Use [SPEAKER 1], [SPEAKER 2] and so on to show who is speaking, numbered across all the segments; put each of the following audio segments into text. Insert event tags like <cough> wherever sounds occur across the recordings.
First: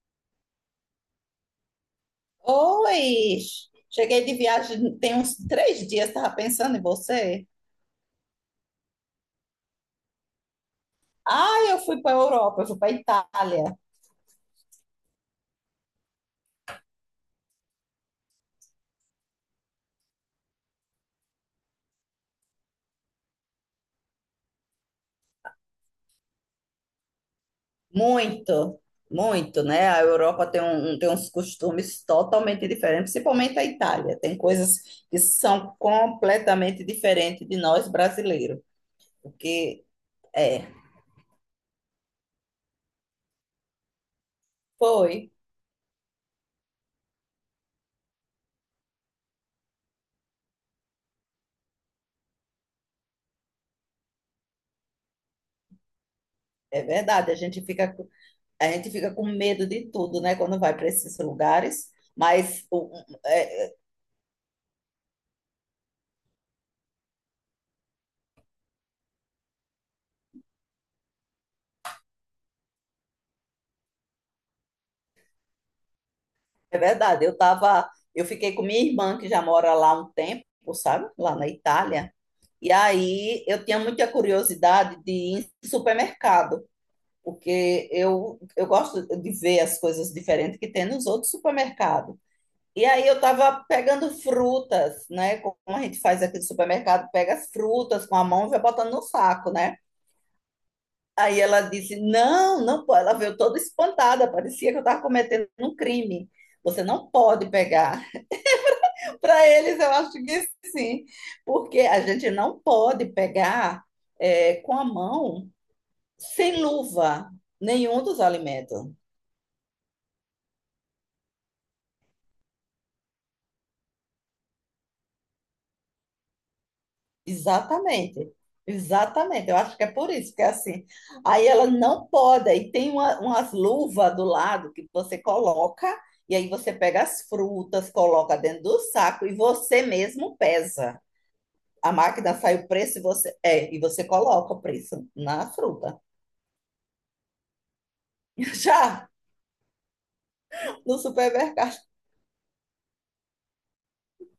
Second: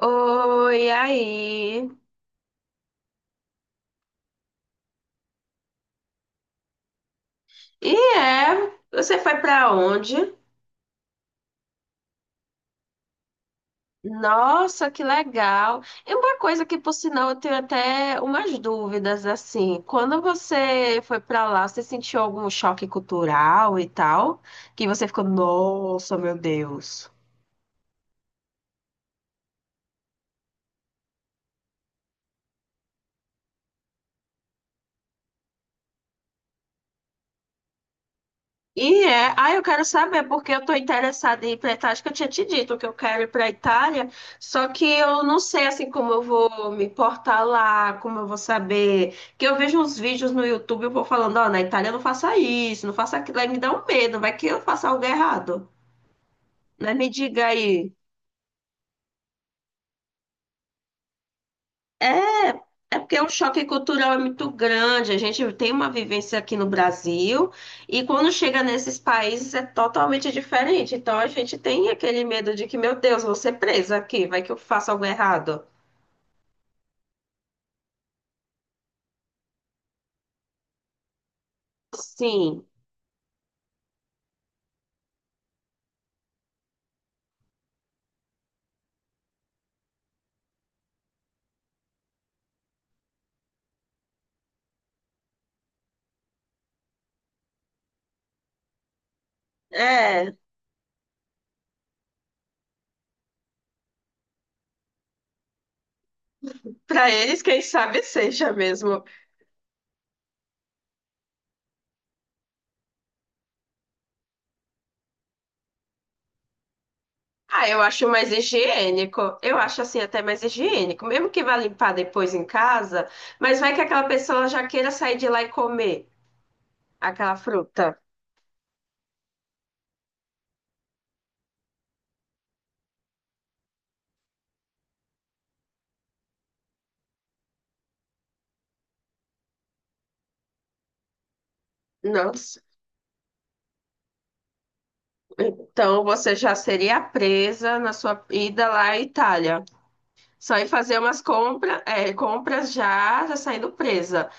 [SPEAKER 1] Oi, aí.
[SPEAKER 2] Oi! Cheguei de viagem tem uns 3 dias, estava pensando em você.
[SPEAKER 1] E é, você foi pra onde?
[SPEAKER 2] Ah, eu fui para a Europa, eu fui para a Itália.
[SPEAKER 1] Nossa, que legal. E uma coisa que, por sinal, eu tenho até umas dúvidas assim. Quando você foi pra lá, você sentiu algum choque cultural e tal? Que você ficou, nossa, meu Deus.
[SPEAKER 2] Muito, muito, né? A Europa tem uns costumes totalmente diferentes, principalmente a Itália. Tem coisas que são completamente diferentes de nós brasileiros.
[SPEAKER 1] E é, ah, eu
[SPEAKER 2] Porque
[SPEAKER 1] quero saber, porque
[SPEAKER 2] é,
[SPEAKER 1] eu estou interessada em ir para Itália. Acho que eu tinha te dito que eu quero ir para a Itália, só que eu
[SPEAKER 2] foi,
[SPEAKER 1] não sei assim como eu vou me portar lá, como eu vou saber. Que eu vejo uns vídeos no YouTube, eu vou falando, ó, na Itália não faça isso, não faça aquilo, aí me dá um medo, vai que eu faça algo errado,
[SPEAKER 2] é
[SPEAKER 1] né? Me
[SPEAKER 2] verdade.
[SPEAKER 1] diga aí.
[SPEAKER 2] A gente fica com medo de tudo, né? Quando vai para esses lugares. Mas
[SPEAKER 1] É porque o choque
[SPEAKER 2] é.
[SPEAKER 1] cultural é muito grande. A gente tem uma vivência aqui no Brasil e quando chega nesses países é totalmente diferente. Então a gente tem aquele medo de que, meu Deus, vou ser presa aqui, vai que eu faço algo errado.
[SPEAKER 2] É verdade, eu fiquei com minha irmã que já mora lá há um tempo, sabe? Lá na Itália.
[SPEAKER 1] Sim,
[SPEAKER 2] E aí eu tinha muita curiosidade de ir em supermercado, porque eu gosto de ver as coisas diferentes que tem nos outros supermercados. E aí eu estava pegando frutas, né? Como a gente faz aqui no supermercado, pega as frutas com a mão e vai botando no saco, né?
[SPEAKER 1] é.
[SPEAKER 2] Aí ela disse: "Não, não pode". Ela veio toda espantada, parecia que eu estava cometendo um crime. Você
[SPEAKER 1] Para
[SPEAKER 2] não
[SPEAKER 1] eles,
[SPEAKER 2] pode
[SPEAKER 1] quem sabe
[SPEAKER 2] pegar.
[SPEAKER 1] seja mesmo.
[SPEAKER 2] Para eles, eu acho que sim, porque a gente não pode pegar com a mão, sem luva,
[SPEAKER 1] Ah, eu
[SPEAKER 2] nenhum
[SPEAKER 1] acho
[SPEAKER 2] dos
[SPEAKER 1] mais
[SPEAKER 2] alimentos.
[SPEAKER 1] higiênico. Eu acho assim até mais higiênico, mesmo que vá limpar depois em casa, mas vai que aquela pessoa já queira sair de lá e comer aquela fruta.
[SPEAKER 2] Exatamente, exatamente. Eu acho que é por isso que é assim. Aí ela não pode, e tem umas luvas do lado que você coloca, e aí você pega as frutas, coloca dentro do saco e você mesmo pesa. A
[SPEAKER 1] Não.
[SPEAKER 2] máquina sai o preço e você coloca o preço na fruta.
[SPEAKER 1] Então você já seria presa na sua
[SPEAKER 2] <laughs>
[SPEAKER 1] ida lá à
[SPEAKER 2] Já
[SPEAKER 1] Itália. Só ir
[SPEAKER 2] no
[SPEAKER 1] fazer umas
[SPEAKER 2] supermercado.
[SPEAKER 1] compras, é, compras já, já saindo presa.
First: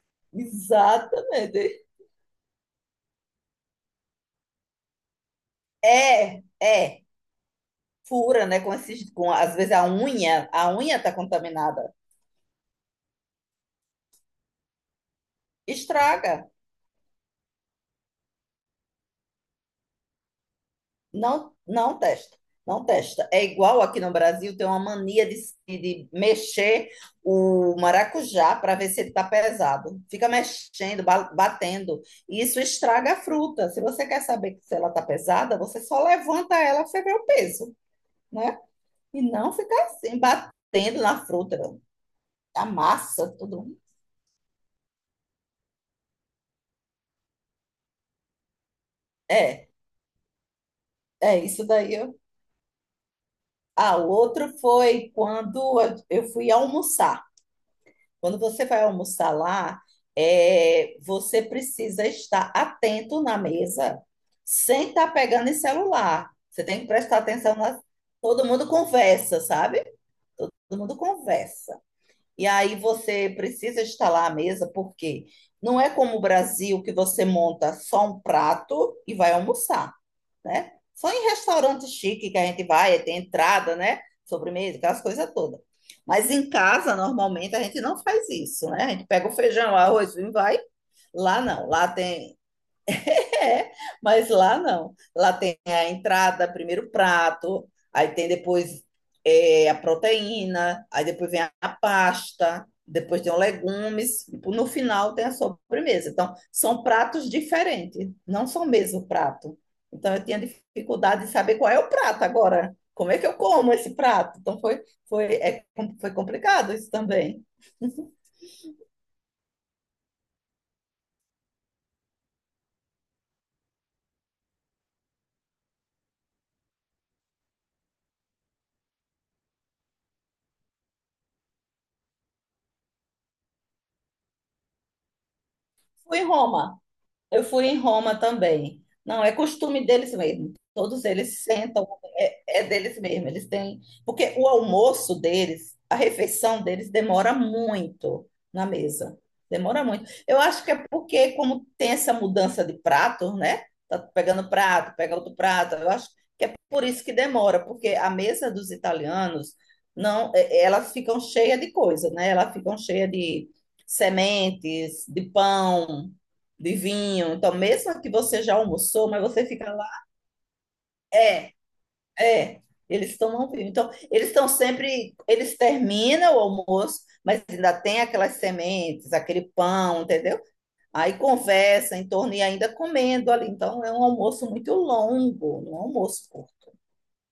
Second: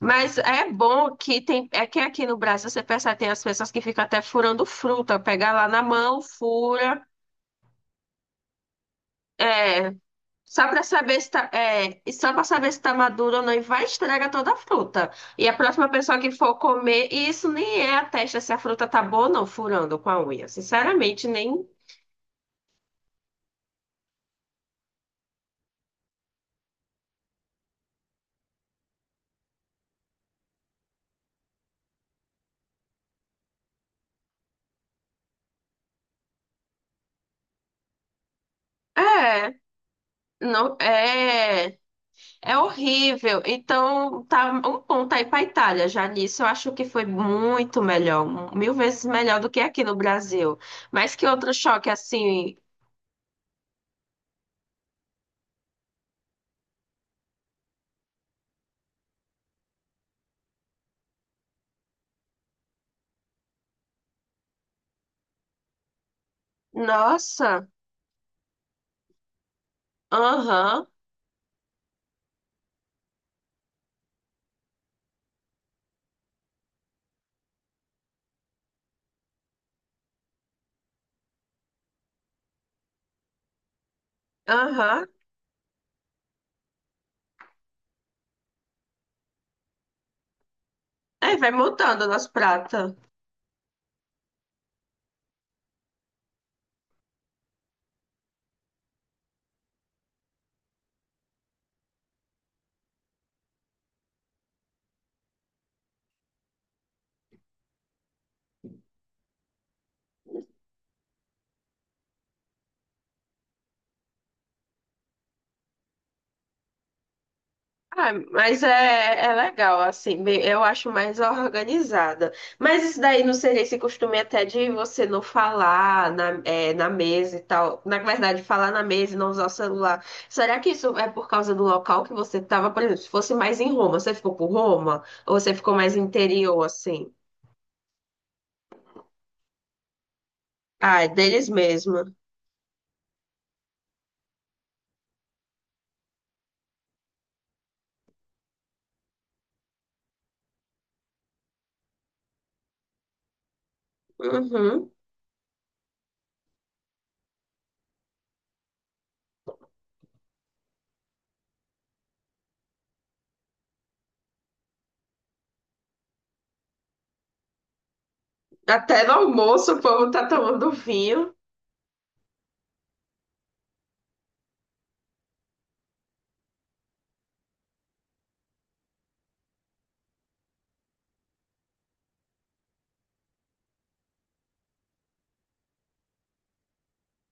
[SPEAKER 1] Mas é bom que tem,
[SPEAKER 2] Exatamente.
[SPEAKER 1] é que aqui no Brasil você percebe tem as pessoas que ficam até furando fruta, pegar lá na mão,
[SPEAKER 2] É, é.
[SPEAKER 1] fura,
[SPEAKER 2] Fura, né? Às vezes a
[SPEAKER 1] é,
[SPEAKER 2] unha,
[SPEAKER 1] só
[SPEAKER 2] a
[SPEAKER 1] para
[SPEAKER 2] unha tá
[SPEAKER 1] saber se tá,
[SPEAKER 2] contaminada.
[SPEAKER 1] é, e só para saber se tá madura ou não e vai estragar toda a fruta. E a próxima pessoa que
[SPEAKER 2] Estraga.
[SPEAKER 1] for comer, e isso nem é a testa se a fruta tá boa ou não, furando com a unha. Sinceramente,
[SPEAKER 2] Não,
[SPEAKER 1] nem
[SPEAKER 2] não testa. Não testa. É igual aqui no Brasil, tem uma mania de mexer o maracujá para ver se ele está pesado. Fica mexendo, batendo. E isso estraga a fruta. Se você quer saber se ela está pesada, você só levanta ela para você ver o peso, né? E não
[SPEAKER 1] é.
[SPEAKER 2] ficar assim,
[SPEAKER 1] Não,
[SPEAKER 2] batendo na fruta.
[SPEAKER 1] é, é
[SPEAKER 2] Amassa
[SPEAKER 1] horrível.
[SPEAKER 2] tudo.
[SPEAKER 1] Então, tá um ponto aí para Itália já nisso. Eu acho que foi muito melhor, mil vezes melhor do que
[SPEAKER 2] É,
[SPEAKER 1] aqui no Brasil. Mas que
[SPEAKER 2] é
[SPEAKER 1] outro
[SPEAKER 2] isso
[SPEAKER 1] choque
[SPEAKER 2] daí.
[SPEAKER 1] assim,
[SPEAKER 2] Ah, o outro foi quando eu fui almoçar. Quando você vai almoçar lá, você precisa estar atento na mesa, sem estar pegando em celular. Você tem que prestar atenção
[SPEAKER 1] nossa,
[SPEAKER 2] na... Todo mundo conversa, sabe? Todo
[SPEAKER 1] aham,
[SPEAKER 2] mundo conversa. E aí você precisa estar lá à mesa, porque não é como o Brasil que você monta só um prato e vai almoçar, né? Só em restaurante chique que a gente vai, aí tem entrada, né? Sobremesa, aquelas
[SPEAKER 1] aham.
[SPEAKER 2] coisas todas. Mas em casa, normalmente, a gente não faz isso, né? A gente pega o feijão, arroz, e vai.
[SPEAKER 1] É,
[SPEAKER 2] Lá
[SPEAKER 1] vai
[SPEAKER 2] não, lá
[SPEAKER 1] mudando o nosso
[SPEAKER 2] tem
[SPEAKER 1] prato.
[SPEAKER 2] <laughs> é, mas lá não. Lá tem a entrada, primeiro o prato, aí tem depois a proteína, aí depois vem a pasta, depois tem os legumes, e no final tem a sobremesa. Então, são pratos diferentes, não são o mesmo prato. Então, eu tinha dificuldade de saber qual é o prato agora. Como é que eu como esse prato? Então, foi, é, foi complicado isso também.
[SPEAKER 1] Ah, mas é, é legal, assim, bem- eu acho mais organizada. Mas isso daí não seria esse costume até de você não falar na, é, na mesa e tal. Na verdade, falar na mesa e não usar o celular. Será que isso é por causa do local que você estava, por exemplo, se fosse mais em Roma, você ficou por Roma? Ou você ficou mais
[SPEAKER 2] Fui em
[SPEAKER 1] interior,
[SPEAKER 2] Roma.
[SPEAKER 1] assim?
[SPEAKER 2] Eu fui em Roma também. Não, é costume deles mesmo.
[SPEAKER 1] Ah,
[SPEAKER 2] Todos
[SPEAKER 1] é
[SPEAKER 2] eles
[SPEAKER 1] deles
[SPEAKER 2] sentam,
[SPEAKER 1] mesmo.
[SPEAKER 2] é deles mesmo. Eles têm. Porque o almoço deles, a refeição deles, demora muito na mesa. Demora muito. Eu acho que é porque, como tem essa mudança de pratos, né? Tá pegando
[SPEAKER 1] Uhum.
[SPEAKER 2] prato, pega outro prato. Eu acho que é por isso que demora, porque a mesa dos italianos, não, elas ficam cheias de coisa, né? Elas ficam cheias de sementes, de pão, de vinho. Então, mesmo que você já
[SPEAKER 1] Até
[SPEAKER 2] almoçou,
[SPEAKER 1] no
[SPEAKER 2] mas você
[SPEAKER 1] almoço
[SPEAKER 2] fica
[SPEAKER 1] o
[SPEAKER 2] lá,
[SPEAKER 1] povo tá tomando vinho.
[SPEAKER 2] é, é. Eles tomam vinho. Então, eles estão sempre, eles terminam o almoço, mas ainda tem aquelas sementes, aquele pão, entendeu? Aí conversa em torno e ainda comendo ali. Então, é um almoço muito longo, não é um almoço curto,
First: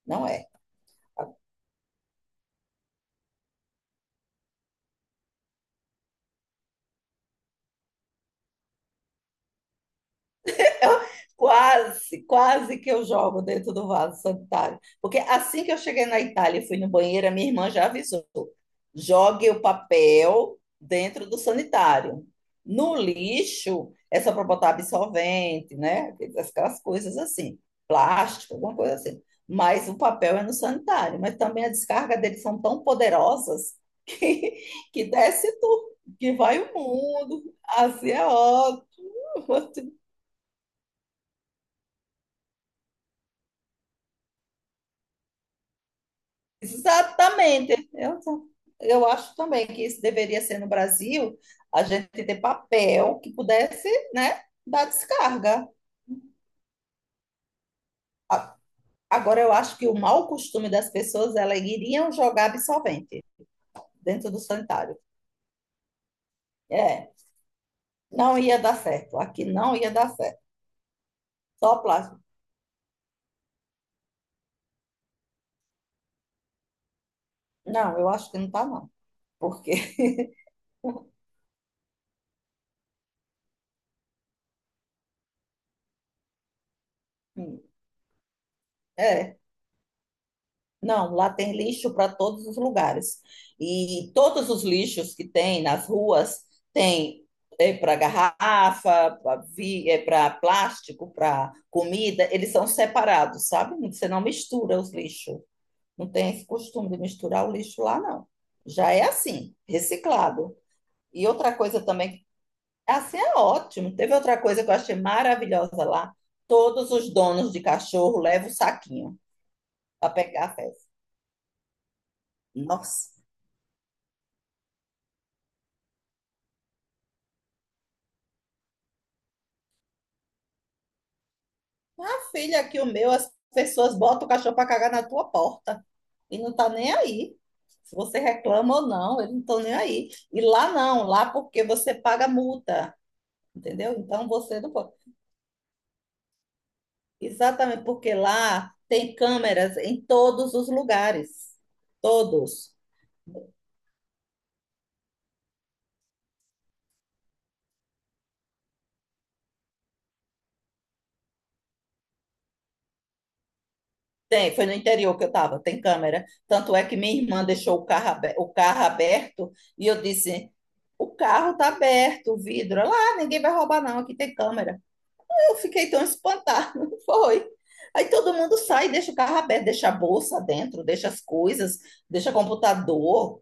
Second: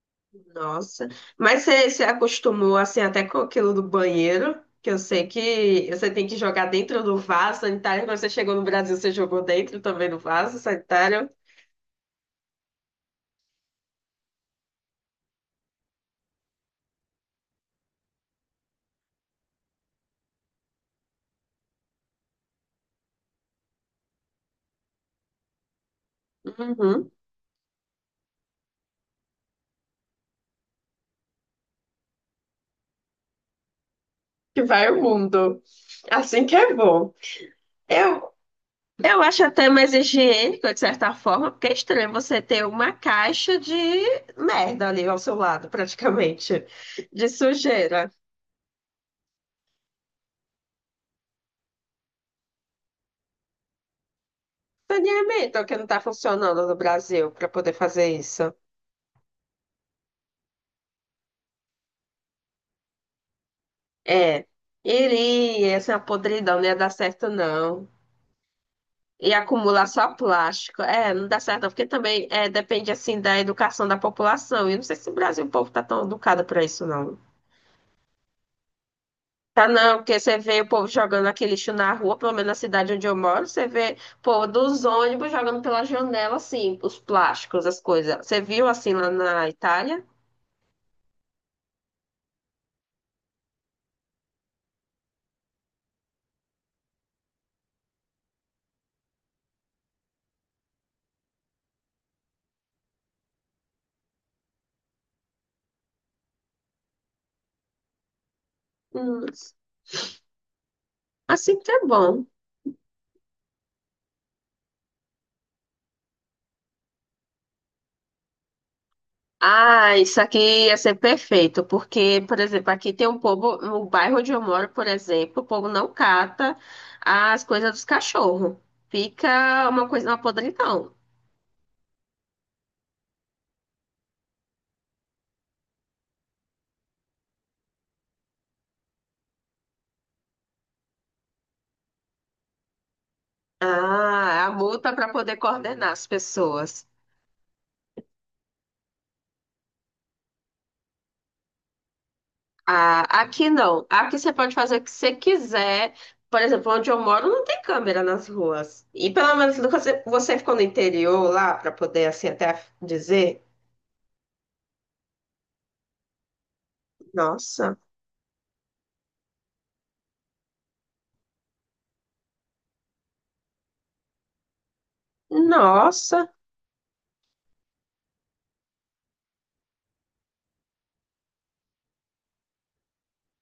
[SPEAKER 2] não é.
[SPEAKER 1] Nossa. Mas você se acostumou assim até com aquilo do banheiro, que eu sei que você tem que jogar dentro do vaso sanitário. Quando você chegou no Brasil, você jogou dentro também do vaso
[SPEAKER 2] Eu-
[SPEAKER 1] sanitário.
[SPEAKER 2] quase, quase que eu jogo dentro do vaso sanitário. Porque assim que eu cheguei na Itália e fui no banheiro, a minha irmã já avisou: jogue o papel dentro do sanitário. No lixo, é só para botar absorvente, né? Aquelas
[SPEAKER 1] Uhum.
[SPEAKER 2] coisas assim, plástico, alguma coisa assim. Mas o papel é no sanitário. Mas também a descarga deles são tão poderosas <laughs> que,
[SPEAKER 1] Que vai o
[SPEAKER 2] que desce
[SPEAKER 1] mundo.
[SPEAKER 2] tudo, que
[SPEAKER 1] Assim que
[SPEAKER 2] vai
[SPEAKER 1] é
[SPEAKER 2] o
[SPEAKER 1] bom.
[SPEAKER 2] mundo. Assim é
[SPEAKER 1] Eu,
[SPEAKER 2] ótimo.
[SPEAKER 1] eu acho até mais
[SPEAKER 2] <laughs>
[SPEAKER 1] higiênico, de certa forma, porque é estranho você ter uma caixa de merda ali ao seu lado, praticamente, de
[SPEAKER 2] Exatamente.
[SPEAKER 1] sujeira.
[SPEAKER 2] Eu acho também que isso deveria ser no Brasil, a gente ter papel que pudesse, né, dar
[SPEAKER 1] Saneamento,
[SPEAKER 2] descarga.
[SPEAKER 1] que não está funcionando no Brasil para poder fazer isso.
[SPEAKER 2] A- Agora, eu acho que o mau costume das pessoas, elas iriam jogar absorvente dentro do
[SPEAKER 1] É,
[SPEAKER 2] sanitário.
[SPEAKER 1] iria, essa podridão não ia dar
[SPEAKER 2] É,
[SPEAKER 1] certo, não.
[SPEAKER 2] não ia dar certo.
[SPEAKER 1] E
[SPEAKER 2] Aqui não
[SPEAKER 1] acumular
[SPEAKER 2] ia
[SPEAKER 1] só
[SPEAKER 2] dar certo.
[SPEAKER 1] plástico. É, não dá certo, não,
[SPEAKER 2] Só
[SPEAKER 1] porque
[SPEAKER 2] plástico.
[SPEAKER 1] também é, depende, assim, da educação da população. E eu não sei se no Brasil, o povo tá tão educado pra isso, não.
[SPEAKER 2] Não, eu acho que não tá, não.
[SPEAKER 1] Tá,
[SPEAKER 2] Porque,
[SPEAKER 1] não, porque você vê o povo jogando aquele lixo na rua, pelo menos na cidade onde eu moro, você vê, pô, dos ônibus jogando pela janela, assim, os plásticos, as
[SPEAKER 2] <laughs>
[SPEAKER 1] coisas. Você viu, assim, lá
[SPEAKER 2] é.
[SPEAKER 1] na Itália?
[SPEAKER 2] Não, lá tem lixo para todos os lugares. E todos os lixos que tem nas ruas tem é para garrafa, para plástico, para comida, eles são separados, sabe? Você não mistura os lixos. Não tem esse costume de misturar o lixo lá, não. Já é
[SPEAKER 1] Hum,
[SPEAKER 2] assim, reciclado. E outra
[SPEAKER 1] assim que é
[SPEAKER 2] coisa
[SPEAKER 1] bom.
[SPEAKER 2] também, assim é ótimo. Teve outra coisa que eu achei maravilhosa lá. Todos os donos de cachorro levam o saquinho
[SPEAKER 1] Ah,
[SPEAKER 2] para
[SPEAKER 1] isso aqui
[SPEAKER 2] pegar a
[SPEAKER 1] ia
[SPEAKER 2] fezes.
[SPEAKER 1] ser perfeito, porque, por exemplo, aqui tem
[SPEAKER 2] Nossa!
[SPEAKER 1] um povo, no bairro onde eu moro, por exemplo, o povo não cata as coisas dos cachorros. Fica uma coisa, uma podridão.
[SPEAKER 2] Filha, aqui, o meu, as pessoas botam o cachorro para cagar na tua porta e não tá nem aí. Se você reclama ou não, eles não estão nem aí. E lá não, lá porque você paga multa, entendeu? Então
[SPEAKER 1] Ah, a
[SPEAKER 2] você não pode.
[SPEAKER 1] multa para poder coordenar as pessoas.
[SPEAKER 2] Exatamente, porque lá tem câmeras em todos os lugares. Todos.
[SPEAKER 1] Ah, aqui não. Aqui você pode fazer o que você quiser. Por exemplo, onde eu moro não tem câmera nas ruas. E pelo menos você ficou no interior lá para poder assim até dizer,
[SPEAKER 2] Tem, foi no interior que eu estava, tem câmera. Tanto é que minha irmã
[SPEAKER 1] nossa,
[SPEAKER 2] deixou o carro aberto e eu disse: o carro está aberto, o vidro. Lá, ninguém vai roubar, não, aqui tem câmera. Eu fiquei tão
[SPEAKER 1] nossa.
[SPEAKER 2] espantada, <laughs> foi. Aí todo mundo sai, deixa o carro aberto, deixa a bolsa dentro, deixa as coisas, deixa computador.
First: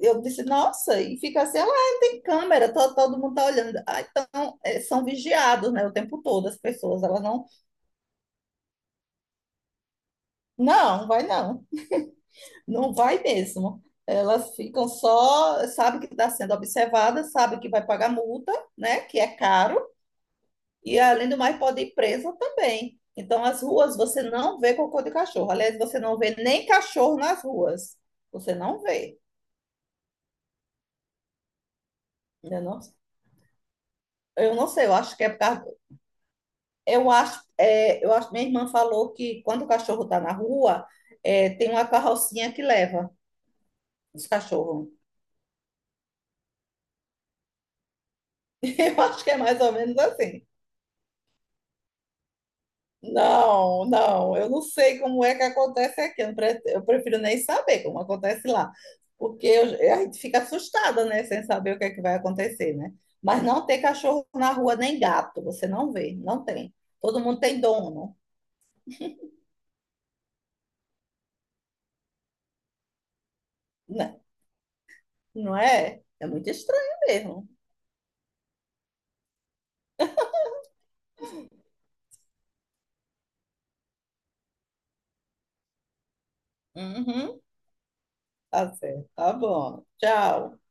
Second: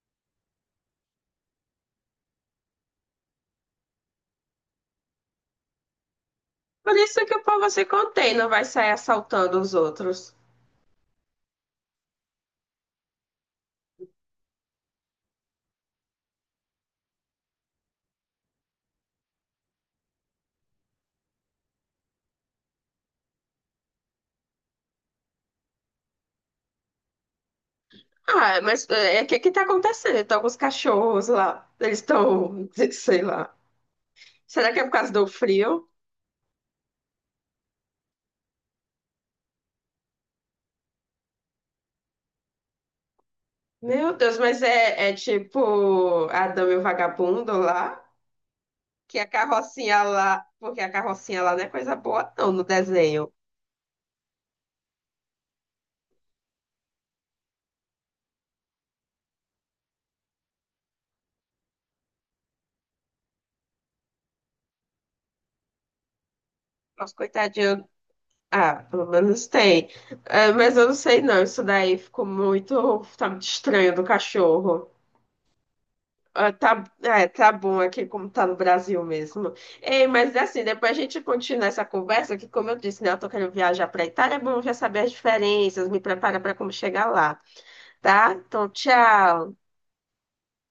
[SPEAKER 2] Eu disse, nossa, e fica assim, ah, não tem câmera, todo mundo tá olhando. Ah, então, são vigiados, né, o tempo todo, as
[SPEAKER 1] Por
[SPEAKER 2] pessoas, elas
[SPEAKER 1] isso que o
[SPEAKER 2] não,
[SPEAKER 1] povo se contém, não vai sair assaltando os outros.
[SPEAKER 2] não, vai não, não vai mesmo. Elas ficam só, sabe que está sendo observada, sabe que vai pagar multa, né, que é caro. E além do mais, pode ir presa também. Então, as ruas você não vê cocô de cachorro. Aliás, você não vê nem cachorro nas ruas. Você
[SPEAKER 1] Ah,
[SPEAKER 2] não
[SPEAKER 1] mas
[SPEAKER 2] vê.
[SPEAKER 1] é, o que que tá acontecendo? Estão com os cachorros lá. Eles
[SPEAKER 2] Eu
[SPEAKER 1] estão,
[SPEAKER 2] não,
[SPEAKER 1] <laughs> sei lá.
[SPEAKER 2] eu não
[SPEAKER 1] Será que é
[SPEAKER 2] sei,
[SPEAKER 1] por
[SPEAKER 2] eu
[SPEAKER 1] causa
[SPEAKER 2] acho que
[SPEAKER 1] do
[SPEAKER 2] é por causa.
[SPEAKER 1] frio?
[SPEAKER 2] Eu acho, minha irmã falou que quando o cachorro está na rua, tem uma carrocinha que leva
[SPEAKER 1] Meu
[SPEAKER 2] os
[SPEAKER 1] Deus, mas
[SPEAKER 2] cachorros.
[SPEAKER 1] é, é tipo Adão e o Vagabundo lá?
[SPEAKER 2] <laughs> Eu
[SPEAKER 1] Que
[SPEAKER 2] acho
[SPEAKER 1] a
[SPEAKER 2] que é mais ou menos
[SPEAKER 1] carrocinha lá.
[SPEAKER 2] assim.
[SPEAKER 1] Porque a carrocinha lá não é coisa boa, não, no desenho.
[SPEAKER 2] Não, não, eu não sei como é que acontece aqui. Eu prefiro nem saber como acontece lá, porque a gente fica assustada, né, sem saber o que é que vai acontecer, né? Mas não tem cachorro na rua nem gato, você não vê, não tem.
[SPEAKER 1] Nossa,
[SPEAKER 2] Todo mundo tem
[SPEAKER 1] coitadinho.
[SPEAKER 2] dono,
[SPEAKER 1] Ah, pelo menos tem. É, mas eu não sei, não. Isso daí ficou muito. Tá muito estranho do
[SPEAKER 2] né?
[SPEAKER 1] cachorro.
[SPEAKER 2] Não é? É muito
[SPEAKER 1] Ah, tá,
[SPEAKER 2] estranho
[SPEAKER 1] é,
[SPEAKER 2] mesmo.
[SPEAKER 1] tá bom aqui como tá no Brasil mesmo. Ei, mas é assim, depois a gente continua essa conversa, que como eu disse, né, eu tô querendo viajar para Itália, é bom já saber as diferenças, me prepara para como chegar lá,
[SPEAKER 2] Uhum,
[SPEAKER 1] tá? Então,
[SPEAKER 2] tá certo, tá
[SPEAKER 1] tchau.
[SPEAKER 2] bom. Tchau.